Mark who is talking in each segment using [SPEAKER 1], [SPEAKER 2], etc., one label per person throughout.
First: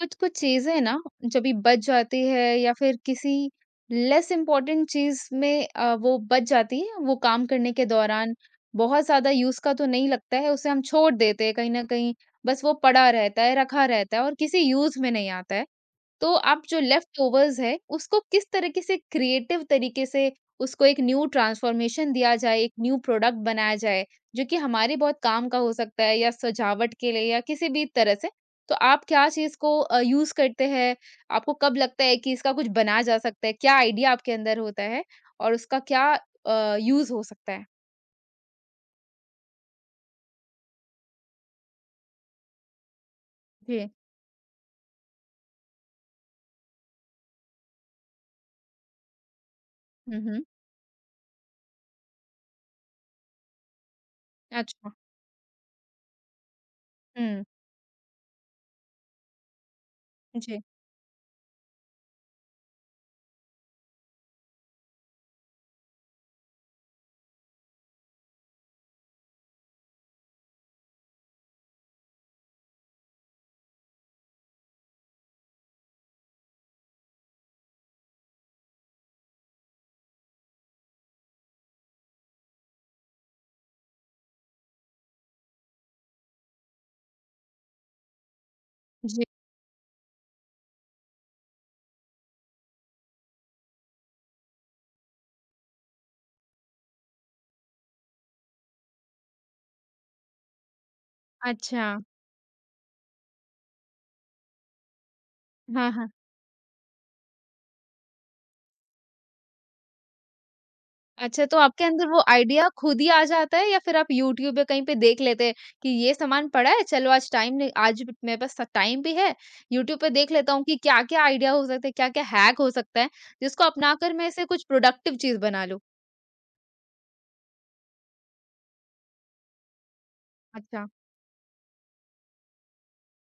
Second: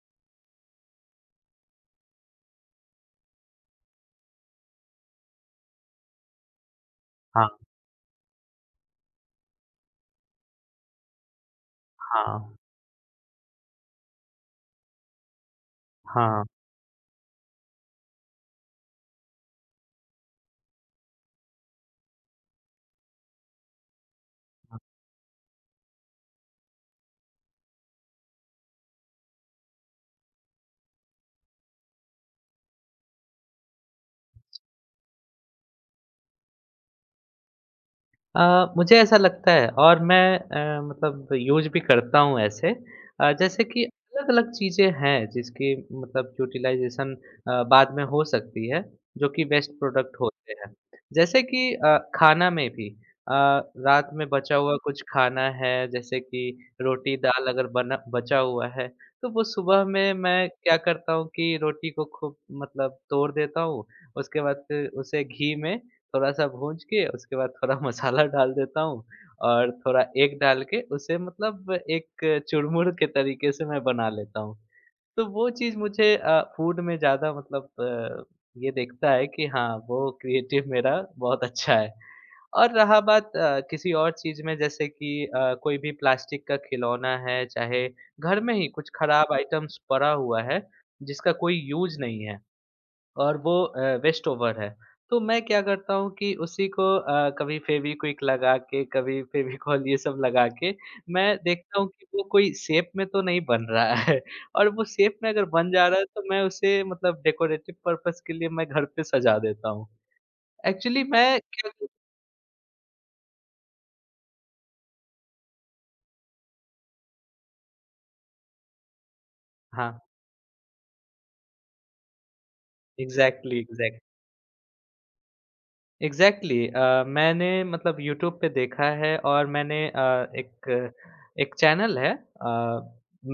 [SPEAKER 1] कुछ-कुछ चीज़ें ना जभी बच जाती है या फिर किसी लेस इम्पोर्टेंट चीज़ में वो बच जाती है, वो काम
[SPEAKER 2] हाँ,
[SPEAKER 1] करने के दौरान बहुत ज़्यादा यूज़ का तो नहीं लगता है, उसे हम छोड़ देते हैं कहीं न कहीं,
[SPEAKER 2] हाँ,
[SPEAKER 1] बस वो पड़ा रहता है, रखा रहता है और किसी यूज़ में नहीं आता है। तो
[SPEAKER 2] हाँ,
[SPEAKER 1] आप जो लेफ्टओवर्स है, उसको किस तरीके से क्रिएटिव तरीके से उसको एक न्यू ट्रांसफॉर्मेशन दिया जाए, एक न्यू प्रोडक्ट बनाया जाए, जो कि
[SPEAKER 2] हाँ।
[SPEAKER 1] हमारे बहुत काम का हो सकता है या सजावट के लिए या किसी भी तरह से। तो आप क्या चीज़ को यूज़ करते हैं? आपको कब लगता है कि इसका कुछ बनाया जा सकता है? क्या आइडिया आपके अंदर होता है और उसका क्या यूज़ हो सकता है?
[SPEAKER 2] मुझे ऐसा लगता है और मैं मतलब यूज़ भी करता हूँ ऐसे जैसे कि
[SPEAKER 1] जी।
[SPEAKER 2] अलग-अलग चीज़ें हैं जिसकी मतलब यूटिलाइज़ेशन बाद में हो सकती है, जो कि वेस्ट प्रोडक्ट
[SPEAKER 1] हुँ, हुँ।
[SPEAKER 2] होते हैं। जैसे कि खाना में भी रात में बचा हुआ
[SPEAKER 1] अच्छा।
[SPEAKER 2] कुछ खाना है जैसे कि
[SPEAKER 1] हुँ।
[SPEAKER 2] रोटी-दाल अगर बना बचा हुआ है, तो वो सुबह में मैं
[SPEAKER 1] जी।
[SPEAKER 2] क्या करता हूँ कि रोटी को खूब मतलब तोड़ देता हूँ, उसके बाद फिर उसे घी में थोड़ा-सा भूँज के उसके बाद थोड़ा मसाला डाल देता हूँ और थोड़ा एग डाल के उसे मतलब एक चुरमुर के तरीके से मैं बना लेता हूँ। तो वो चीज़ मुझे फूड में ज़्यादा मतलब ये दिखता है कि हाँ, वो क्रिएटिव मेरा बहुत अच्छा है। और रहा बात किसी और चीज़ में जैसे कि कोई भी प्लास्टिक का खिलौना है, चाहे घर में ही कुछ
[SPEAKER 1] जी।
[SPEAKER 2] खराब आइटम्स पड़ा हुआ है, जिसका कोई यूज़ नहीं है। और वो वेस्ट ओवर है। तो मैं क्या करता हूँ कि उसी को कभी फ़ेविक्विक लगा के, कभी फ़ेविकॉल ये सब लगा के मैं देखता
[SPEAKER 1] अच्छा।
[SPEAKER 2] हूँ कि वो कोई शेप में तो नहीं बन रहा है और वो शेप में अगर बन जा
[SPEAKER 1] हाँ,
[SPEAKER 2] रहा है
[SPEAKER 1] हाँ।
[SPEAKER 2] तो मैं उसे मतलब डेकोरेटिव पर्पज़ के लिए मैं घर पे सजा देता हूँ। एक्चुअली मैं
[SPEAKER 1] अच्छा, तो
[SPEAKER 2] क्या।
[SPEAKER 1] आपके अंदर वो आइडिया खुद ही आ जाता है या फिर आप यूट्यूब या कहीं पे देख लेते हैं कि ये सामान पड़ा है, चलो आज टाइम नहीं आज भी- मेरे पास टाइम भी है,
[SPEAKER 2] हाँ,
[SPEAKER 1] यूट्यूब पे देख लेता हूँ कि क्या-क्या आइडिया हो सकता है, क्या-क्या हैक हो सकता है,
[SPEAKER 2] एग्ज़ैक्टली,
[SPEAKER 1] जिसको
[SPEAKER 2] एग्ज़ैक्ट।
[SPEAKER 1] अपनाकर मैं इसे कुछ प्रोडक्टिव चीज़ बना लूँ?
[SPEAKER 2] एग्ज़ैक्टली मैंने मतलब यूट्यूब पे देखा है और मैंने
[SPEAKER 1] अच्छा,
[SPEAKER 2] एक एक चैनल है,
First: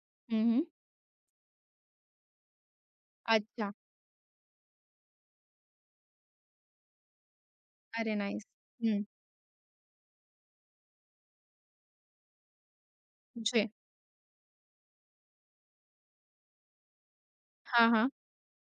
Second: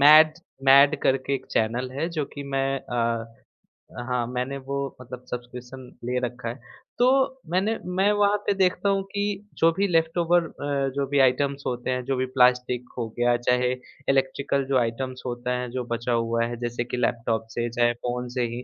[SPEAKER 2] मैड
[SPEAKER 1] हुँ, हुँ।
[SPEAKER 2] मैड करके एक चैनल है जो कि मैं
[SPEAKER 1] अच्छा,
[SPEAKER 2] हाँ, मैंने वो मतलब सब्सक्रिप्शन ले रखा है। तो मैं
[SPEAKER 1] अरे
[SPEAKER 2] वहाँ
[SPEAKER 1] नाइस!
[SPEAKER 2] पे देखता हूँ
[SPEAKER 1] हुँ,
[SPEAKER 2] कि जो भी लेफ्ट ओवर जो भी आइटम्स होते हैं, जो भी प्लास्टिक हो गया,
[SPEAKER 1] जी,
[SPEAKER 2] चाहे इलेक्ट्रिकल जो आइटम्स होता है, जो बचा हुआ है, जैसे कि लैपटॉप से,
[SPEAKER 1] हाँ,
[SPEAKER 2] चाहे
[SPEAKER 1] हाँ।
[SPEAKER 2] फ़ोन से ही,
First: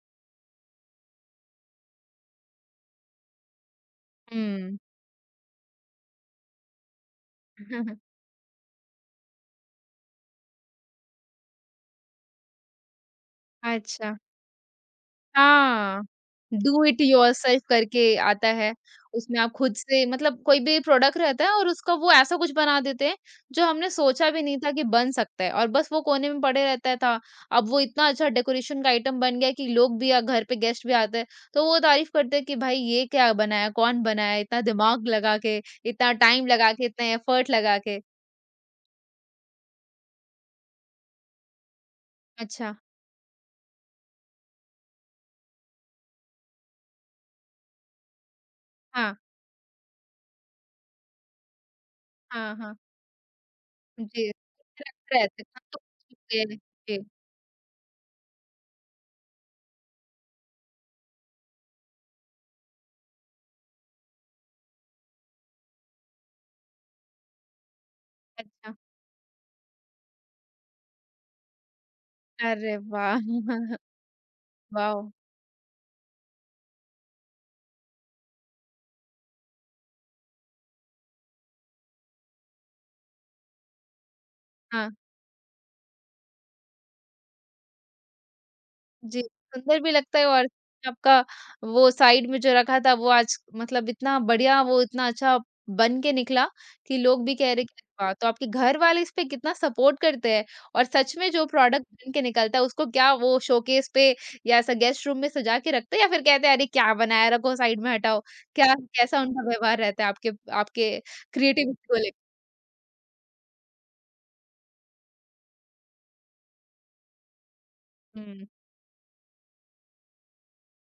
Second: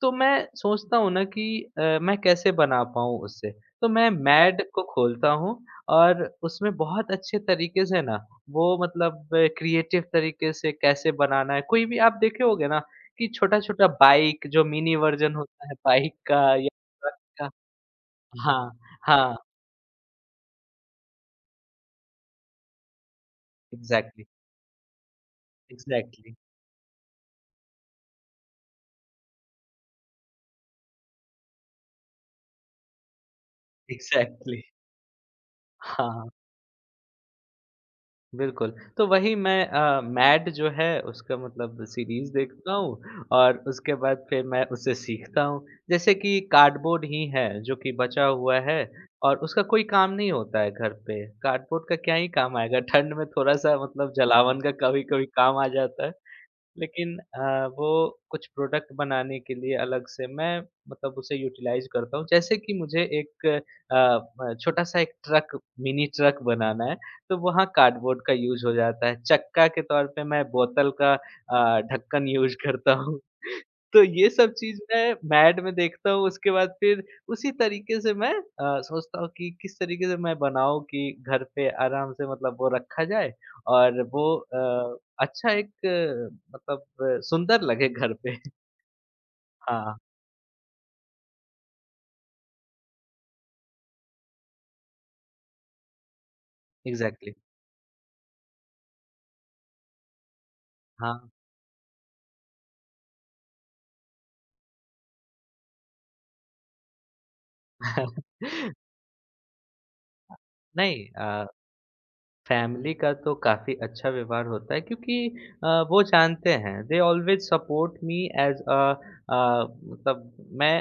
[SPEAKER 2] तो मैं सोचता हूँ ना कि मैं कैसे बना पाऊँ उससे? तो मैं मैड
[SPEAKER 1] हुँ।
[SPEAKER 2] को खोलता हूँ और उसमें बहुत अच्छे तरीके से ना, वो मतलब क्रिएटिव तरीके से कैसे बनाना है, कोई भी आप देखे होंगे ना कि छोटा-छोटा
[SPEAKER 1] अच्छा।
[SPEAKER 2] बाइक जो मिनी वर्ज़न होता है
[SPEAKER 1] हाँ,
[SPEAKER 2] बाइक का या
[SPEAKER 1] डू इट
[SPEAKER 2] ट्रक का।
[SPEAKER 1] योरसेल्फ करके आता
[SPEAKER 2] हाँ,
[SPEAKER 1] है।
[SPEAKER 2] हाँ,
[SPEAKER 1] उसमें आप खुद से मतलब कोई भी प्रोडक्ट रहता है और उसका वो ऐसा कुछ बना देते हैं, जो हमने
[SPEAKER 2] एग्ज़ैक्टली,
[SPEAKER 1] सोचा भी नहीं था कि बन सकता है और बस वो कोने
[SPEAKER 2] एग्ज़ैक्टली,
[SPEAKER 1] में पड़े रहता है था। अब वो इतना अच्छा डेकोरेशन का आइटम बन गया कि लोग भी घर पे गेस्ट भी आते हैं, तो वो तारीफ़ करते हैं कि भाई ये क्या बनाया? कौन बनाया?
[SPEAKER 2] एग्ज़ैक्टली।
[SPEAKER 1] इतना दिमाग लगा के, इतना
[SPEAKER 2] हाँ,
[SPEAKER 1] टाइम लगा के, इतना एफर्ट लगा के।
[SPEAKER 2] बिल्कुल। तो वही मैं मैड जो है उसका मतलब सीरीज़ देखता
[SPEAKER 1] अच्छा,
[SPEAKER 2] हूँ और उसके बाद फिर मैं उससे सीखता हूँ। जैसे कि कार्डबोर्ड ही है जो कि बचा हुआ है
[SPEAKER 1] हाँ,
[SPEAKER 2] और उसका कोई काम नहीं होता है घर पे। कार्डबोर्ड का क्या ही
[SPEAKER 1] हाँ,
[SPEAKER 2] काम
[SPEAKER 1] हाँ।
[SPEAKER 2] आएगा ठंड में थोड़ा-सा मतलब
[SPEAKER 1] जी,
[SPEAKER 2] जलावन का कभी-कभी
[SPEAKER 1] रहते हैं।
[SPEAKER 2] काम
[SPEAKER 1] हम
[SPEAKER 2] आ
[SPEAKER 1] तो खुश
[SPEAKER 2] जाता है।
[SPEAKER 1] होते हैं। जी,
[SPEAKER 2] लेकिन वो कुछ प्रोडक्ट बनाने के लिए अलग से मैं मतलब उसे यूटिलाइज़ करता हूँ। जैसे कि मुझे एक छोटा-सा एक ट्रक मिनी ट्रक बनाना है, तो वहाँ कार्डबोर्ड का यूज़ हो
[SPEAKER 1] अच्छा।
[SPEAKER 2] जाता है। चक्का के तौर पे मैं बोतल का ढक्कन यूज़
[SPEAKER 1] अरे
[SPEAKER 2] करता हूँ।
[SPEAKER 1] वाह!
[SPEAKER 2] तो ये सब चीज़
[SPEAKER 1] वाओ!
[SPEAKER 2] मैं मैड में देखता हूँ, उसके बाद फिर उसी तरीके से मैं सोचता हूँ कि किस तरीके से मैं बनाऊँ कि घर पे आराम से मतलब वो रखा जाए और वो
[SPEAKER 1] हाँ,
[SPEAKER 2] अच्छा एक मतलब सुंदर लगे घर पे।
[SPEAKER 1] जी, सुंदर भी
[SPEAKER 2] हाँ,
[SPEAKER 1] लगता है और आपका वो साइड में जो रखा था वो आज मतलब इतना बढ़िया वो इतना अच्छा बन के निकला कि लोग
[SPEAKER 2] एग्ज़ैक्टली।
[SPEAKER 1] भी कह रहे कि वाह! तो आपके घर वाले इस पे कितना सपोर्ट करते हैं और सच
[SPEAKER 2] हाँ।
[SPEAKER 1] में जो प्रोडक्ट बन के निकलता है उसको क्या वो शोकेस पे या ऐसा गेस्ट रूम में सजा के रखते हैं या फिर कहते हैं अरे क्या बनाया रखो साइड में हटाओ? क्या कैसा उनका व्यवहार रहता है आपके आपके
[SPEAKER 2] नहीं,
[SPEAKER 1] क्रिएटिविटी को लेके?
[SPEAKER 2] फैमिली का तो काफ़ी अच्छा व्यवहार होता है क्योंकि वो जानते हैं दे ऑलवेज़ सपोर्ट मी
[SPEAKER 1] हुँ,
[SPEAKER 2] एज़ अ मतलब मैं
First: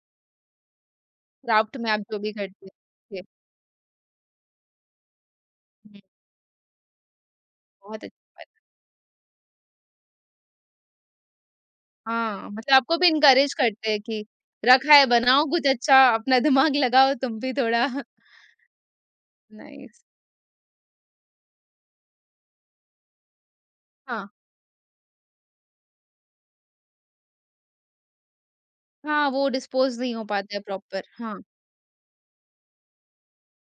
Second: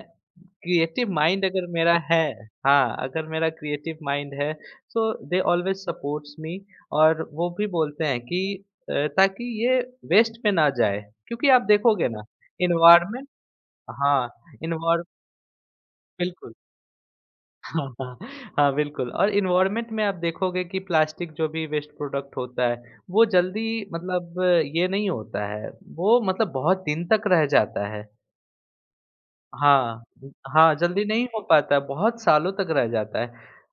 [SPEAKER 2] क्रिएटिव माइंड अगर
[SPEAKER 1] क्राफ्ट में
[SPEAKER 2] मेरा
[SPEAKER 1] आप जो
[SPEAKER 2] है।
[SPEAKER 1] भी करते
[SPEAKER 2] हाँ,
[SPEAKER 1] हैं।
[SPEAKER 2] अगर मेरा क्रिएटिव माइंड है सो दे ऑलवेज़
[SPEAKER 1] हुँ,
[SPEAKER 2] सपोर्ट्स मी और वो भी
[SPEAKER 1] बहुत
[SPEAKER 2] बोलते हैं
[SPEAKER 1] अच्छी
[SPEAKER 2] कि
[SPEAKER 1] बात।
[SPEAKER 2] ताकि ये वेस्ट में ना जाए क्योंकि आप देखोगे ना
[SPEAKER 1] हाँ, मतलब आपको भी
[SPEAKER 2] एनवायरनमेंट।
[SPEAKER 1] इनकरेज करते हैं कि
[SPEAKER 2] हाँ,
[SPEAKER 1] रखा
[SPEAKER 2] इन्वॉल्व।
[SPEAKER 1] है, बनाओ कुछ अच्छा, अपना
[SPEAKER 2] बिल्कुल।
[SPEAKER 1] दिमाग लगाओ तुम भी
[SPEAKER 2] हाँ,
[SPEAKER 1] थोड़ा।
[SPEAKER 2] हाँ, हाँ, बिल्कुल। और इन्वायरमेंट में
[SPEAKER 1] नाइस।
[SPEAKER 2] आप देखोगे कि प्लास्टिक जो भी वेस्ट प्रोडक्ट होता है, वो जल्दी
[SPEAKER 1] हाँ,
[SPEAKER 2] मतलब ये नहीं होता है, वो मतलब बहुत दिन तक रह जाता है।
[SPEAKER 1] हाँ, वो डिस्पोज़
[SPEAKER 2] हाँ,
[SPEAKER 1] नहीं हो पाता है
[SPEAKER 2] हाँ, जल्दी
[SPEAKER 1] प्रॉपर।
[SPEAKER 2] नहीं हो
[SPEAKER 1] हाँ।
[SPEAKER 2] पाता है, बहुत सालों तक रह जाता है।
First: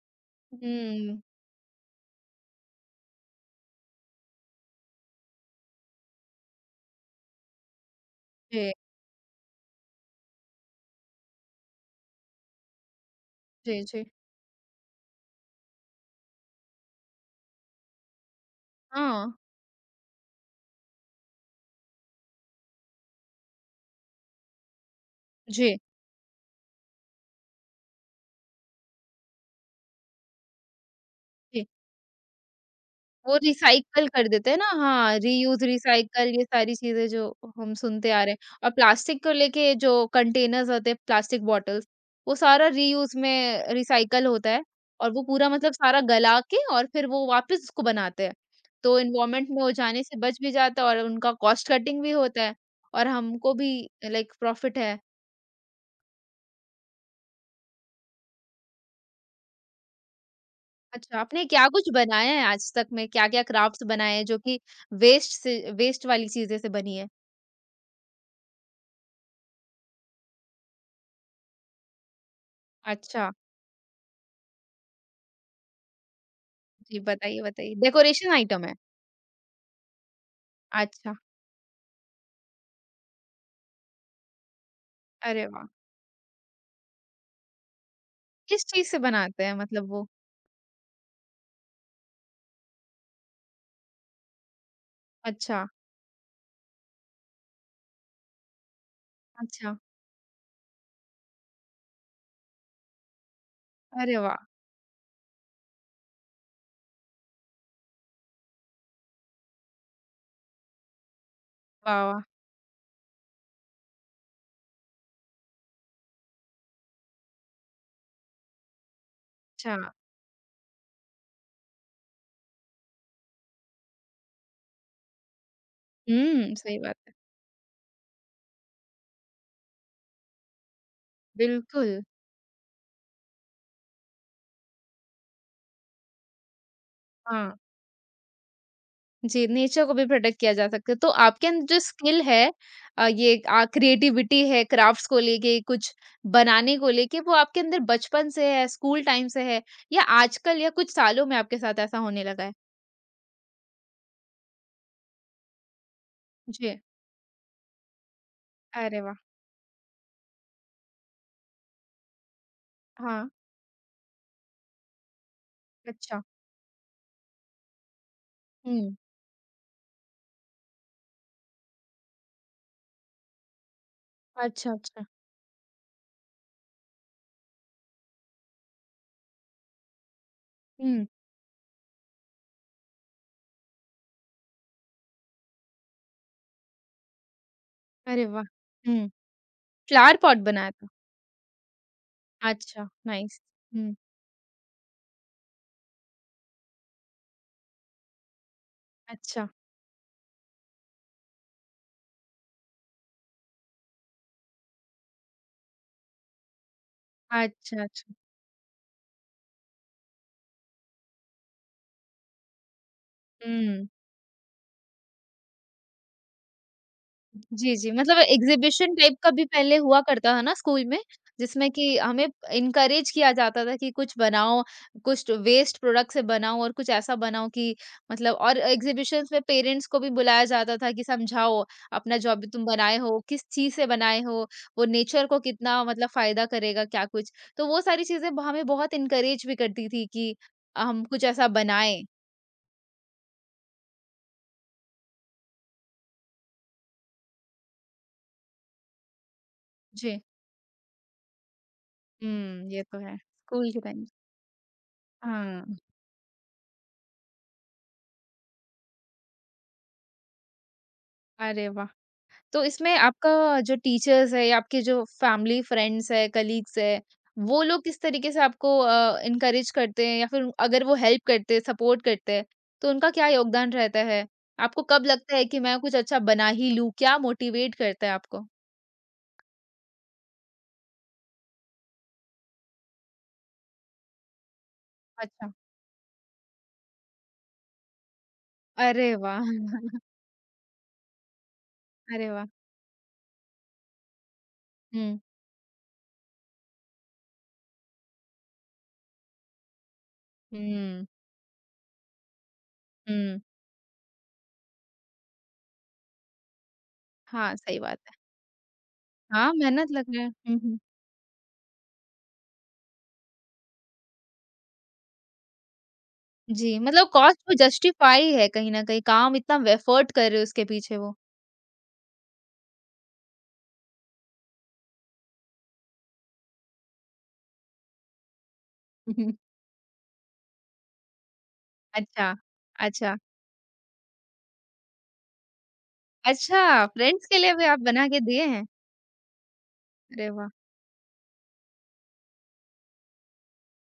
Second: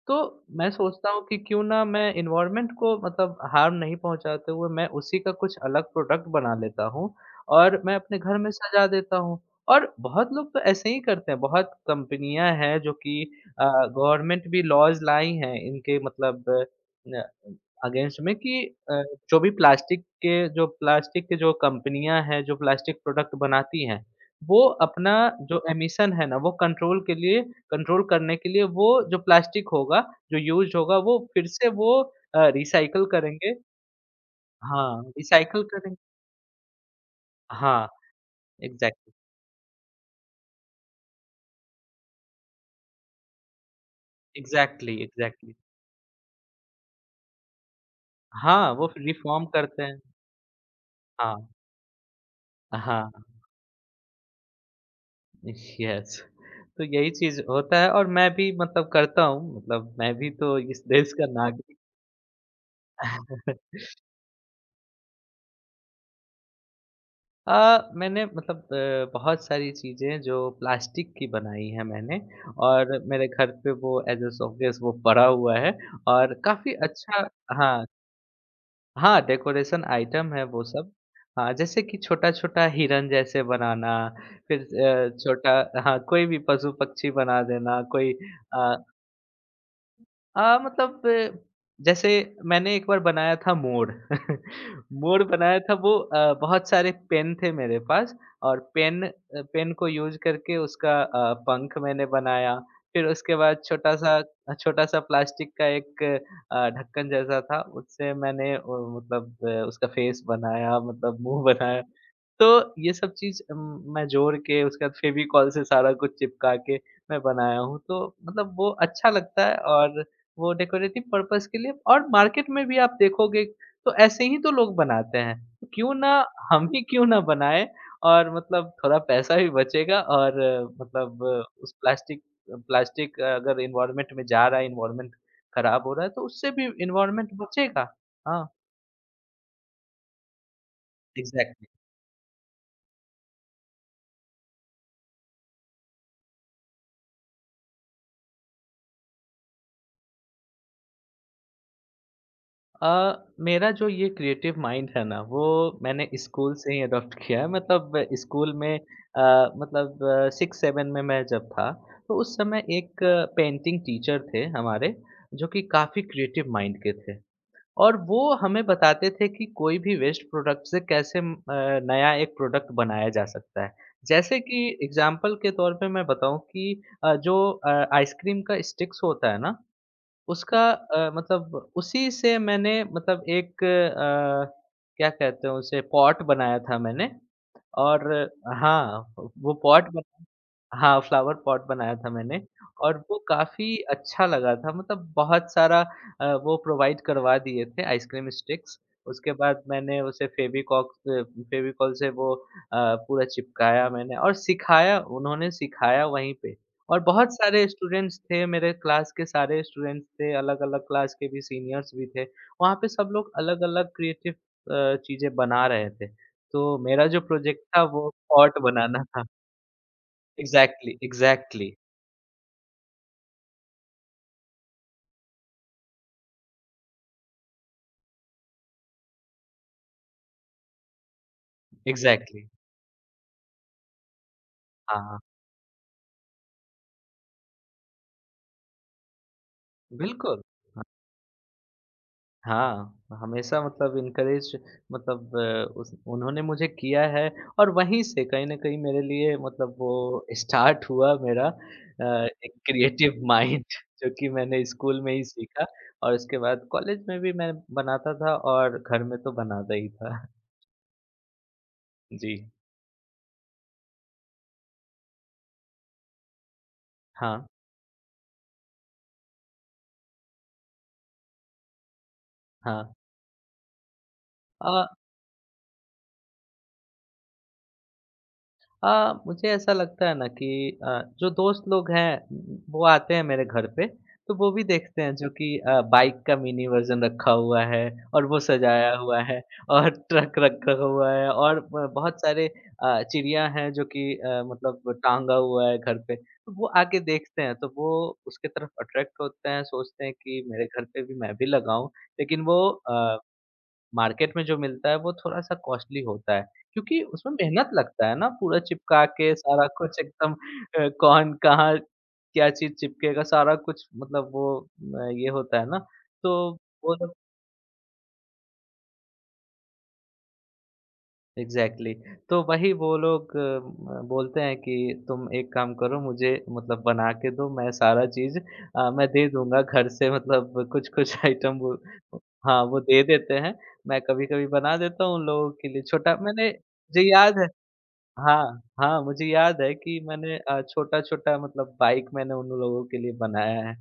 [SPEAKER 2] तो मैं सोचता हूँ
[SPEAKER 1] हुँ,
[SPEAKER 2] कि क्यों ना मैं एनवायरनमेंट को मतलब हार्म नहीं पहुँचाते हुए मैं उसी का कुछ अलग प्रोडक्ट बना लेता हूँ और मैं अपने घर में
[SPEAKER 1] जी,
[SPEAKER 2] सजा देता हूँ। और बहुत लोग तो ऐसे ही करते हैं, बहुत कंपनियाँ हैं जो कि
[SPEAKER 1] जी, जी।
[SPEAKER 2] गवर्नमेंट भी लॉज़ लाई हैं इनके मतलब अगेंस्ट में कि अ,
[SPEAKER 1] हाँ,
[SPEAKER 2] जो भी प्लास्टिक के जो कंपनियाँ हैं, जो प्लास्टिक प्रोडक्ट बनाती हैं, वो अपना जो
[SPEAKER 1] जी,
[SPEAKER 2] एमिशन है ना, वो कंट्रोल के लिए कंट्रोल करने के लिए वो जो प्लास्टिक होगा, जो यूज़ होगा वो फिर
[SPEAKER 1] जी।
[SPEAKER 2] से वो रिसाइकल
[SPEAKER 1] वो
[SPEAKER 2] करेंगे।
[SPEAKER 1] रिसाइकल कर देते हैं ना
[SPEAKER 2] हाँ,
[SPEAKER 1] हाँ,
[SPEAKER 2] रिसाइकल
[SPEAKER 1] रीयूज़,
[SPEAKER 2] करें।
[SPEAKER 1] रिसाइकल ये सारी चीज़ें जो हम
[SPEAKER 2] हाँ,
[SPEAKER 1] सुनते आ रहे हैं और
[SPEAKER 2] एग्ज़ैक्टली,
[SPEAKER 1] प्लास्टिक को लेके जो कंटेनर्स होते हैं, प्लास्टिक बॉटल्स, वो सारा रीयूज़ में रिसाइकल होता है
[SPEAKER 2] एग्ज़ैक्टली,
[SPEAKER 1] और वो पूरा
[SPEAKER 2] एग्ज़ैक्टली।
[SPEAKER 1] मतलब सारा गला के और फिर वो वापस उसको बनाते हैं।
[SPEAKER 2] हाँ, वो
[SPEAKER 1] तो
[SPEAKER 2] फिर रिफ़ॉर्म
[SPEAKER 1] एनवायरनमेंट में वो
[SPEAKER 2] करते हैं।
[SPEAKER 1] जाने से बच भी जाता है और उनका
[SPEAKER 2] हाँ,
[SPEAKER 1] कॉस्ट कटिंग भी होता है और
[SPEAKER 2] हाँ,
[SPEAKER 1] हमको भी लाइक प्रॉफिट है।
[SPEAKER 2] यस। तो यही चीज़ होता है और मैं भी मतलब करता हूँ, मतलब मैं भी तो इस देश
[SPEAKER 1] अच्छा,
[SPEAKER 2] का
[SPEAKER 1] आपने क्या
[SPEAKER 2] नागरिक।
[SPEAKER 1] कुछ बनाया है आज तक में? क्या-क्या क्राफ्ट्स बनाए हैं जो कि वेस्ट से वेस्ट वाली चीज़ें से बनी है?
[SPEAKER 2] मैंने मतलब बहुत सारी चीज़ें जो प्लास्टिक की बनाई हैं मैंने और मेरे
[SPEAKER 1] अच्छा।
[SPEAKER 2] घर पे वो एज़ अ शोकेस वो पड़ा हुआ है और काफ़ी
[SPEAKER 1] जी,
[SPEAKER 2] अच्छा।
[SPEAKER 1] बताइए, बताइए।
[SPEAKER 2] हाँ,
[SPEAKER 1] डेकोरेशन आइटम है?
[SPEAKER 2] हाँ, डेकोरेशन आइटम है वो सब।
[SPEAKER 1] अच्छा,
[SPEAKER 2] हाँ, जैसे कि छोटा-छोटा हिरन जैसे बनाना, फिर
[SPEAKER 1] अरे वाह!
[SPEAKER 2] छोटा। हाँ, कोई भी पशु-पक्षी बना देना, कोई
[SPEAKER 1] किस
[SPEAKER 2] अ
[SPEAKER 1] चीज़ से बनाते हैं मतलब वो?
[SPEAKER 2] हाँ, मतलब जैसे मैंने एक बार बनाया था मोर। मोर बनाया
[SPEAKER 1] अच्छा,
[SPEAKER 2] था वो बहुत सारे पेन थे मेरे पास और पेन
[SPEAKER 1] अच्छा,
[SPEAKER 2] को यूज़ करके उसका पंख मैंने बनाया। फिर उसके बाद छोटा-सा
[SPEAKER 1] अरे वाह!
[SPEAKER 2] अ, छोटा-सा प्लास्टिक का एक ढक्कन जैसा था, उससे मैंने मतलब उसका फेस बनाया, मतलब मुँह बनाया।
[SPEAKER 1] वाह, वाह!
[SPEAKER 2] तो ये सब चीज़ मैं जोड़ के उसके बाद फेविकोल से सारा कुछ चिपका के मैं बनाया हूँ। तो मतलब वो अच्छा लगता है
[SPEAKER 1] अच्छा,
[SPEAKER 2] और वो डेकोरेटिव पर्पज़ के लिए और मार्केट में भी आप देखोगे तो ऐसे ही तो लोग बनाते हैं। तो क्यों ना
[SPEAKER 1] हुँ,
[SPEAKER 2] हम
[SPEAKER 1] सही
[SPEAKER 2] ही
[SPEAKER 1] बात
[SPEAKER 2] क्यों
[SPEAKER 1] है।
[SPEAKER 2] ना बनाएँ और मतलब थोड़ा पैसा भी बचेगा और मतलब उस
[SPEAKER 1] बिल्कुल,
[SPEAKER 2] प्लास्टिक प्लास्टिक अगर एनवायरनमेंट में जा रहा है, एनवायरनमेंट खराब हो रहा है तो उससे भी एनवायरनमेंट
[SPEAKER 1] हाँ।
[SPEAKER 2] बचेगा। हाँ,
[SPEAKER 1] जी, नेचर को भी प्रोटेक्ट किया जा सकता है। तो आपके
[SPEAKER 2] एग्ज़ैक्टली।
[SPEAKER 1] अंदर जो स्किल है क्रिएटिविटी है क्राफ्ट्स को लेके, कुछ बनाने को लेके, वो आपके अंदर बचपन से है, स्कूल टाइम से है या आजकल या कुछ सालों में आपके साथ ऐसा होने लगा है?
[SPEAKER 2] मेरा जो ये क्रिएटिव माइंड है ना वो मैंने स्कूल से ही
[SPEAKER 1] जी,
[SPEAKER 2] अडॉप्ट किया है मतलब स्कूल में
[SPEAKER 1] अरे वाह!
[SPEAKER 2] मतलब सिक्स सेवन में मैं जब था तो उस समय एक
[SPEAKER 1] हाँ,
[SPEAKER 2] पेंटिंग टीचर थे हमारे जो कि काफ़ी
[SPEAKER 1] अच्छा।
[SPEAKER 2] क्रिएटिव माइंड के थे और वो हमें
[SPEAKER 1] हुँ,
[SPEAKER 2] बताते थे कि कोई भी वेस्ट प्रोडक्ट से कैसे नया एक प्रोडक्ट बनाया जा सकता है, जैसे कि
[SPEAKER 1] अच्छा, अच्छा।
[SPEAKER 2] एग्जाम्पल के तौर पे मैं बताऊं कि जो आइसक्रीम का स्टिक्स होता है ना उसका
[SPEAKER 1] हुँ।
[SPEAKER 2] मतलब उसी से मैंने मतलब एक क्या कहते हैं उसे पॉट बनाया था मैंने और।
[SPEAKER 1] अरे वाह!
[SPEAKER 2] हाँ,
[SPEAKER 1] हुँ।
[SPEAKER 2] वो पॉट।
[SPEAKER 1] फ्लावर पॉट बनाया था?
[SPEAKER 2] हाँ, फ्लावर पॉट बनाया था मैंने
[SPEAKER 1] अच्छा,
[SPEAKER 2] और वो
[SPEAKER 1] नाइस।
[SPEAKER 2] काफ़ी
[SPEAKER 1] हुँ।
[SPEAKER 2] अच्छा लगा था मतलब बहुत सारा वो प्रोवाइड करवा दिए थे आइसक्रीम स्टिक्स। उसके
[SPEAKER 1] अच्छा,
[SPEAKER 2] बाद मैंने उसे फेविकोल से वो पूरा चिपकाया मैंने और सिखाया उन्होंने सिखाया वहीं पे। और बहुत सारे
[SPEAKER 1] अच्छा, अच्छा।
[SPEAKER 2] स्टूडेंट्स थे मेरे क्लास के सारे स्टूडेंट्स थे, अलग-अलग क्लास के भी सीनियर्स भी थे। वहाँ पे सब लोग
[SPEAKER 1] हुँ।
[SPEAKER 2] अलग-अलग क्रिएटिव चीज़ें बना रहे थे। तो मेरा जो प्रोजेक्ट
[SPEAKER 1] जी,
[SPEAKER 2] था
[SPEAKER 1] जी।
[SPEAKER 2] वो
[SPEAKER 1] मतलब
[SPEAKER 2] पॉट
[SPEAKER 1] एग्ज़िबिशन
[SPEAKER 2] बनाना
[SPEAKER 1] टाइप
[SPEAKER 2] था।
[SPEAKER 1] का भी पहले हुआ करता था ना स्कूल
[SPEAKER 2] एग्ज़ैक्टली,
[SPEAKER 1] में, जिसमें
[SPEAKER 2] एग्ज़ैक्टली,
[SPEAKER 1] कि हमें एनकरेज किया जाता था कि कुछ बनाओ, कुछ वेस्ट प्रोडक्ट से बनाओ और कुछ ऐसा बनाओ कि मतलब और एग्ज़िबिशन्स में पेरेंट्स को भी बुलाया जाता था कि समझाओ, अपना जो
[SPEAKER 2] एग्ज़ैक्टली।
[SPEAKER 1] अभी तुम बनाए हो, किस चीज़ से बनाए हो, वो
[SPEAKER 2] हाँ, हाँ,
[SPEAKER 1] नेचर को कितना मतलब फ़ायदा करेगा, क्या कुछ। तो वो सारी चीज़ें ब हमें बहुत एनकरेज भी करती थी कि
[SPEAKER 2] बिल्कुल। ह
[SPEAKER 1] हम कुछ ऐसा बनाएँ।
[SPEAKER 2] हाँ, हमेशा मतलब एनकरेज मतलब उस उन्होंने मुझे किया है और वहीं से कहीं न कहीं मेरे लिए मतलब वो
[SPEAKER 1] जी।
[SPEAKER 2] स्टार्ट हुआ मेरा एक
[SPEAKER 1] हुँ, ये तो है।
[SPEAKER 2] क्रिएटिव माइंड
[SPEAKER 1] स्कूल के टाइम
[SPEAKER 2] जो कि मैंने स्कूल में ही सीखा
[SPEAKER 1] हाँ।
[SPEAKER 2] और उसके बाद कॉलेज में भी मैं बनाता था और घर में तो बनाता ही था।
[SPEAKER 1] अरे वाह!
[SPEAKER 2] जी,
[SPEAKER 1] तो इसमें आपका जो टीचर्स है या आपके जो फैमिली फ्रेंड्स है, कलीग्स है,
[SPEAKER 2] हाँ,
[SPEAKER 1] वो लोग किस तरीके से आपको एनकरेज करते हैं या फिर अगर वो हेल्प करते हैं, सपोर्ट करते हैं, तो
[SPEAKER 2] हाँ।
[SPEAKER 1] उनका क्या योगदान रहता है?
[SPEAKER 2] अ
[SPEAKER 1] आपको कब लगता है कि मैं कुछ अच्छा बना ही लूँ? क्या मोटिवेट करता है आपको?
[SPEAKER 2] मुझे ऐसा लगता है ना कि जो दोस्त लोग हैं वो आते हैं मेरे घर पे, तो वो भी देखते हैं जो कि
[SPEAKER 1] अच्छा।
[SPEAKER 2] बाइक का मिनी वर्ज़न रखा हुआ है और वो सजाया
[SPEAKER 1] अरे
[SPEAKER 2] हुआ है
[SPEAKER 1] वाह!
[SPEAKER 2] और ट्रक रखा हुआ है और ब बहुत
[SPEAKER 1] अरे
[SPEAKER 2] सारे
[SPEAKER 1] वाह!
[SPEAKER 2] चिड़िया हैं जो कि मतलब
[SPEAKER 1] हुँ।
[SPEAKER 2] टाँगा हुआ है घर पे। तो वो आके देखते हैं, तो वो उसके तरफ अट्रैक्ट होते हैं, सोचते हैं कि मेरे घर पे
[SPEAKER 1] हुँ,
[SPEAKER 2] भी मैं भी लगाऊँ। लेकिन वो
[SPEAKER 1] हुँ।
[SPEAKER 2] मार्केट में जो मिलता है वो थोड़ा-सा कॉस्टली होता है, क्योंकि उसमें
[SPEAKER 1] हाँ,
[SPEAKER 2] मेहनत
[SPEAKER 1] सही बात
[SPEAKER 2] लगता
[SPEAKER 1] है।
[SPEAKER 2] है ना पूरा चिपका के
[SPEAKER 1] हाँ,
[SPEAKER 2] सारा
[SPEAKER 1] मेहनत
[SPEAKER 2] कुछ
[SPEAKER 1] लग रहा है।
[SPEAKER 2] एकदम
[SPEAKER 1] हुँ, हुँ।
[SPEAKER 2] कौन कहाँ क्या चीज़ चिपकेगा सारा कुछ मतलब वो ये होता है ना, तो
[SPEAKER 1] जी,
[SPEAKER 2] वो
[SPEAKER 1] मतलब
[SPEAKER 2] लोग
[SPEAKER 1] कॉस्ट वो जस्टिफाई है कहीं न कहीं, काम इतना एफर्ट कर रहे हो उसके पीछे वो।
[SPEAKER 2] एग्ज़ैक्टली तो वही वो लोग बोलते हैं कि तुम एक काम करो मुझे मतलब बना के दो मैं सारा चीज़ मैं दे दूँगा घर से मतलब कुछ-कुछ आइटम वो।
[SPEAKER 1] अच्छा,
[SPEAKER 2] हाँ, वो दे
[SPEAKER 1] अच्छा।
[SPEAKER 2] देते हैं। मैं कभी-कभी बना देता हूँ उन लोगों के लिए छोटा मैंने
[SPEAKER 1] अच्छा,
[SPEAKER 2] मुझे
[SPEAKER 1] फ्रेंड्स
[SPEAKER 2] याद
[SPEAKER 1] के
[SPEAKER 2] है।
[SPEAKER 1] लिए भी आप बना के दिए
[SPEAKER 2] हाँ,
[SPEAKER 1] हैं?
[SPEAKER 2] हाँ, मुझे याद है कि
[SPEAKER 1] अरे
[SPEAKER 2] मैंने
[SPEAKER 1] वाह!
[SPEAKER 2] छोटा-छोटा मतलब बाइक मैंने उन लोगों के लिए बनाया है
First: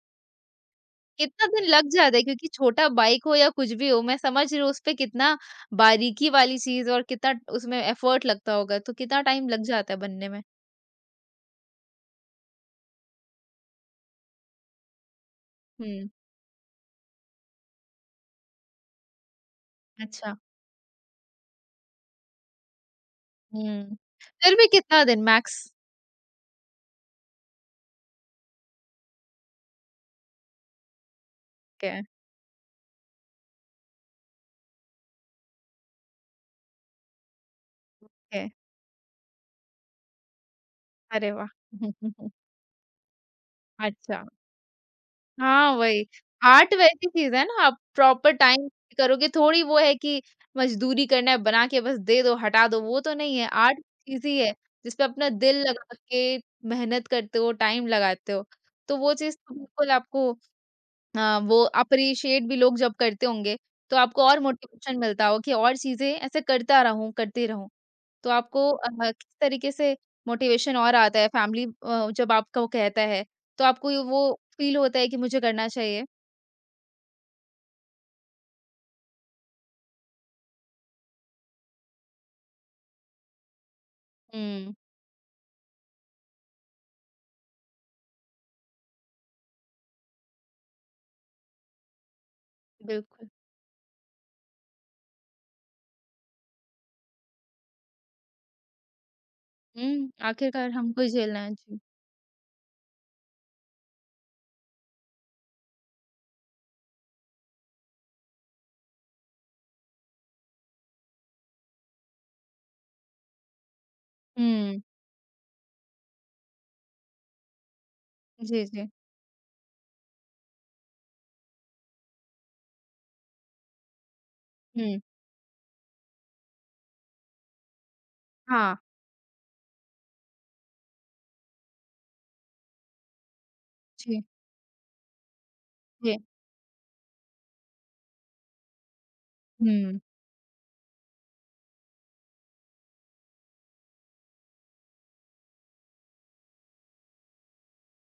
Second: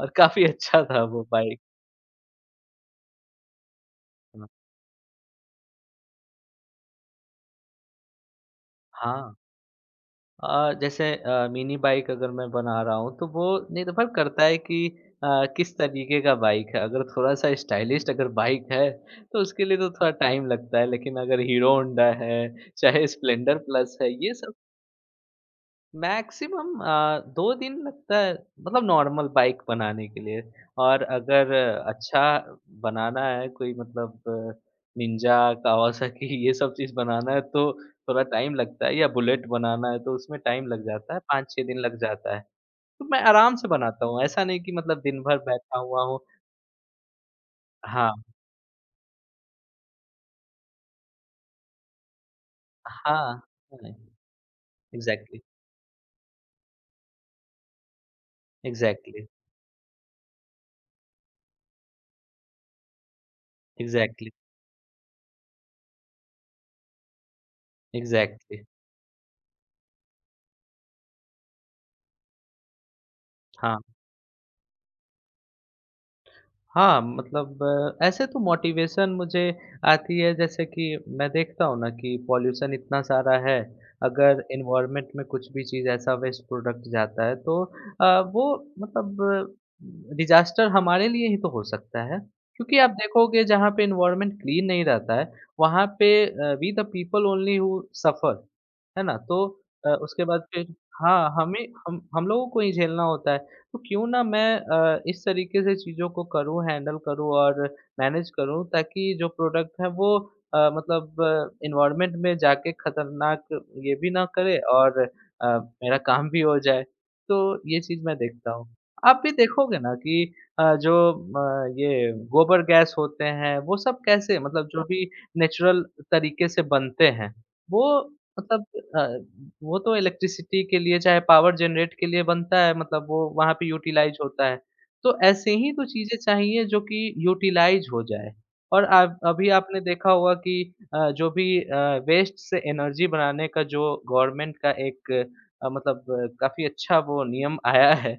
[SPEAKER 2] और काफ़ी अच्छा था वो
[SPEAKER 1] कितना
[SPEAKER 2] बाइक।
[SPEAKER 1] दिन लग जाता है क्योंकि छोटा बाइक हो या कुछ भी हो, मैं समझ रही हूँ उस पे कितना बारीकी वाली चीज़ और कितना उसमें एफर्ट लगता होगा, तो कितना
[SPEAKER 2] हाँ,
[SPEAKER 1] टाइम लग जाता है बनने में?
[SPEAKER 2] जैसे मिनी बाइक अगर मैं बना रहा हूँ तो वो निर्भर करता है कि अ, किस
[SPEAKER 1] हुँ,
[SPEAKER 2] तरीके का बाइक है। अगर थोड़ा-सा स्टाइलिश अगर बाइक है तो उसके लिए तो थोड़ा
[SPEAKER 1] अच्छा।
[SPEAKER 2] टाइम लगता है लेकिन अगर हीरो होंडा है, चाहे स्प्लेंडर
[SPEAKER 1] हुँ,
[SPEAKER 2] प्लस है, ये सब
[SPEAKER 1] फिर भी कितना दिन मैक्स?
[SPEAKER 2] मैक्सिमम 2 दिन लगता है मतलब नॉर्मल बाइक बनाने के लिए और अगर
[SPEAKER 1] ओके,
[SPEAKER 2] अच्छा बनाना है कोई मतलब निंजा, कावासाकी ये सब चीज़ बनाना है तो थोड़ा
[SPEAKER 1] ओके।
[SPEAKER 2] टाइम लगता है या बुलेट बनाना है तो उसमें टाइम लग जाता है,
[SPEAKER 1] अरे वाह!
[SPEAKER 2] 5-6 दिन लग जाता है। तो मैं आराम से बनाता हूँ,
[SPEAKER 1] अच्छा।
[SPEAKER 2] ऐसा नहीं कि मतलब दिन भर
[SPEAKER 1] हाँ,
[SPEAKER 2] बैठा हुआ
[SPEAKER 1] वही।
[SPEAKER 2] हूँ।
[SPEAKER 1] आर्ट वैसी चीज़ है ना, आप
[SPEAKER 2] हाँ,
[SPEAKER 1] प्रॉपर टाइम पे करोगे, थोड़ी वो है कि मज़दूरी करना है, बना के बस दे दो, हटा दो, वो तो नहीं
[SPEAKER 2] हाँ,
[SPEAKER 1] है। आर्ट
[SPEAKER 2] नहीं,
[SPEAKER 1] चीज़ ही है, जिसपे अपना
[SPEAKER 2] एग्ज़ैक्टली,
[SPEAKER 1] दिल लगा के मेहनत करते हो, टाइम लगाते हो, तो वो
[SPEAKER 2] एग्ज़ैक्टली,
[SPEAKER 1] चीज़ तो बिल्कुल आपको अ, वो अप्रिशिएट भी लोग जब करते होंगे, तो आपको
[SPEAKER 2] एग्ज़ैक्टली,
[SPEAKER 1] और मोटिवेशन मिलता हो कि और चीज़ें ऐसे करता रहूँ करती रहूँ।
[SPEAKER 2] एग्ज़ैक्टली, हाँ।
[SPEAKER 1] तो
[SPEAKER 2] exactly, exactly, exactly,
[SPEAKER 1] आपको किस तरीके से मोटिवेशन और आता है, फैमिली जब आपको कहता है, तो आपको
[SPEAKER 2] exactly।
[SPEAKER 1] ये वो फ़ील होता है कि मुझे करना चाहिए?
[SPEAKER 2] हाँ, मतलब ऐसे तो मोटिवेशन मुझे आती है जैसे कि मैं देखता हूँ ना कि पॉल्यूशन इतना सारा है, अगर
[SPEAKER 1] हुँ,
[SPEAKER 2] एनवायरनमेंट में कुछ भी चीज़ ऐसा वेस्ट प्रोडक्ट जाता है तो वो मतलब डिज़ास्टर हमारे लिए ही तो हो सकता है। क्योंकि आप
[SPEAKER 1] बिल्कुल।
[SPEAKER 2] देखोगे जहाँ पे एनवायरनमेंट क्लीन नहीं रहता है, वहाँ पे we the people only who suffer, है ना? तो
[SPEAKER 1] हुँ,
[SPEAKER 2] उसके बाद फिर
[SPEAKER 1] आखिरकार हमको ही
[SPEAKER 2] हाँ,
[SPEAKER 1] झेलना है।
[SPEAKER 2] हमें
[SPEAKER 1] जी।
[SPEAKER 2] हम लोगों को ही झेलना होता है। तो क्यों ना मैं इस तरीके से चीज़ों को करूँ, हैंडल करूँ और मैनेज करूँ ताकि जो प्रोडक्ट है वो मतलब एनवायरनमेंट में जाके खतरनाक ये भी ना करे
[SPEAKER 1] हुँ,
[SPEAKER 2] और अ, मेरा काम भी हो जाए। तो ये चीज़ मैं देखता
[SPEAKER 1] जी,
[SPEAKER 2] हूँ।
[SPEAKER 1] जी।
[SPEAKER 2] आप भी देखोगे ना कि जो म ये गोबर गैस होते हैं, वो सब कैसे मतलब जो
[SPEAKER 1] हुँ,
[SPEAKER 2] भी नेचुरल तरीके से बनते हैं, वो मतलब
[SPEAKER 1] हाँ,
[SPEAKER 2] अ, वो तो इलेक्ट्रिसिटी के लिए चाहे पावर जनरेट के लिए बनता है मतलब वो वहाँ पे यूटिलाइज़
[SPEAKER 1] जी,
[SPEAKER 2] होता है। तो ऐसे ही तो चीज़ें
[SPEAKER 1] जी।
[SPEAKER 2] चाहिए जो कि यूटिलाइज़ हो जाए। और आप अभी आपने
[SPEAKER 1] हुँ,
[SPEAKER 2] देखा होगा कि जो भी वेस्ट से एनर्जी बनाने का जो गवर्नमेंट का एक मतलब काफ़ी अच्छा वो नियम आया है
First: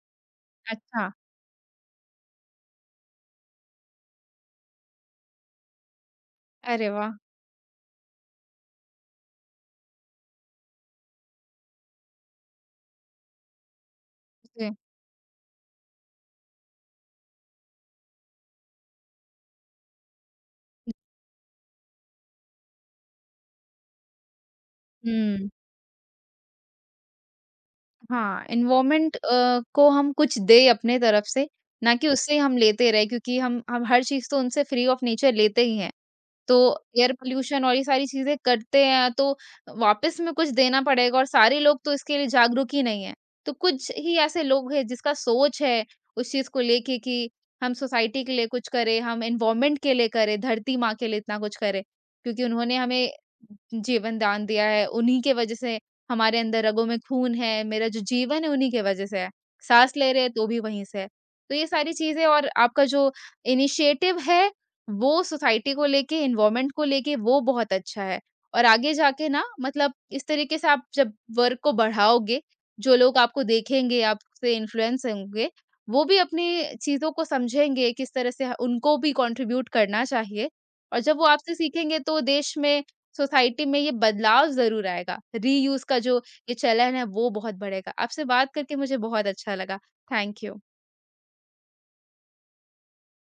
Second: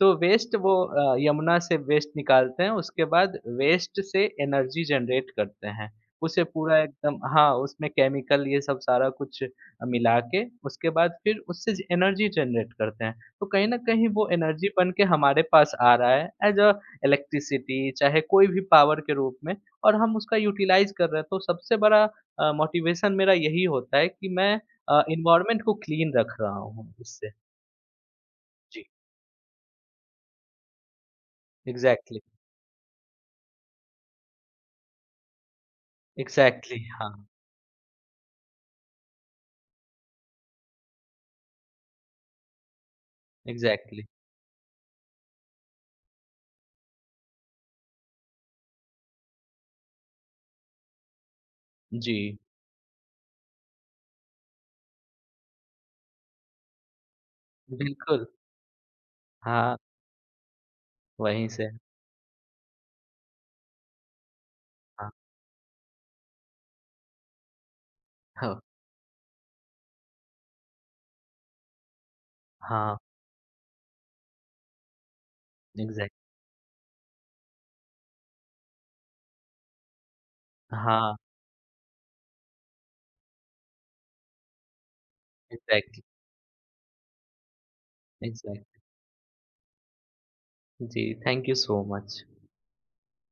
[SPEAKER 2] तो वेस्ट वो
[SPEAKER 1] अच्छा।
[SPEAKER 2] यमुना से वेस्ट निकालते हैं, उसके बाद वेस्ट से एनर्जी जनरेट करते हैं। उसे पूरा
[SPEAKER 1] अरे वाह!
[SPEAKER 2] एकदम हाँ, उसमें केमिकल ये सब सारा कुछ मिला के उसके बाद फिर उससे ज एनर्जी जनरेट करते हैं। तो कहीं न कहीं वो एनर्जी
[SPEAKER 1] जी।
[SPEAKER 2] बन के हमारे पास आ रहा है एज़ अ इलेक्ट्रिसिटी चाहे कोई भी पावर के रूप में और हम उसका यूटिलाइज़ कर रहे हैं। तो सबसे बड़ा मोटिवेशन मेरा यही होता है कि मैं
[SPEAKER 1] हुँ,
[SPEAKER 2] एनवायरनमेंट को क्लीन रख रहा हूँ इससे।
[SPEAKER 1] हाँ,
[SPEAKER 2] जी,
[SPEAKER 1] एनवायरनमेंट को हम कुछ दें अपने तरफ से, ना कि
[SPEAKER 2] एग्ज़ैक्टली,
[SPEAKER 1] उससे हम लेते रहें क्योंकि हम हर चीज़ तो उनसे फ्री ऑफ नेचर लेते ही हैं। तो
[SPEAKER 2] एग्ज़ैक्टली,
[SPEAKER 1] एयर
[SPEAKER 2] हाँ।
[SPEAKER 1] पॉल्यूशन और ये सारी चीज़ें करते हैं, तो वापस में कुछ देना पड़ेगा और सारे लोग तो इसके लिए जागरूक ही नहीं है। तो कुछ
[SPEAKER 2] एग्ज़ैक्टली,
[SPEAKER 1] ही ऐसे लोग हैं जिसका सोच है उस चीज़ को लेके कि हम सोसाइटी के लिए कुछ करें, हम एनवायरनमेंट के लिए करें, धरती माँ के लिए इतना कुछ करें,
[SPEAKER 2] जी,
[SPEAKER 1] क्योंकि उन्होंने हमें जीवन दान दिया है, उन्हीं के वजह से हमारे अंदर रगों में खून है, मेरा जो
[SPEAKER 2] बिल्कुल।
[SPEAKER 1] जीवन है उन्हीं के वजह से है,
[SPEAKER 2] हाँ,
[SPEAKER 1] साँस ले रहे हैं तो भी वहीं से है।
[SPEAKER 2] वहीं
[SPEAKER 1] तो ये
[SPEAKER 2] से
[SPEAKER 1] सारी चीज़ें और आपका जो इनिशिएटिव है
[SPEAKER 2] हाँ,
[SPEAKER 1] वो सोसाइटी को लेके, एनवायरनमेंट को लेके वो बहुत अच्छा है।
[SPEAKER 2] हो
[SPEAKER 1] और आगे जाके ना मतलब इस तरीके से आप जब वर्क को बढ़ाओगे,
[SPEAKER 2] हाँ,
[SPEAKER 1] जो लोग आपको देखेंगे, आपसे इन्फ्लुएंस होंगे, वो
[SPEAKER 2] एग्ज़ैक्ट
[SPEAKER 1] भी अपनी चीज़ों को समझेंगे, किस तरह से ह उनको भी कंट्रीब्यूट करना चाहिए। और
[SPEAKER 2] हाँ,
[SPEAKER 1] जब वो आपसे सीखेंगे तो देश में, सोसाइटी में ये बदलाव ज़रूर आएगा। रीयूज़ का
[SPEAKER 2] एग्ज़ैक्टली,
[SPEAKER 1] जो ये चलन है वो बहुत बढ़ेगा। आपसे बात करके
[SPEAKER 2] एग्ज़ैक्ट
[SPEAKER 1] मुझे बहुत अच्छा लगा। Thank you.
[SPEAKER 2] जी, थैंक यू सो मच।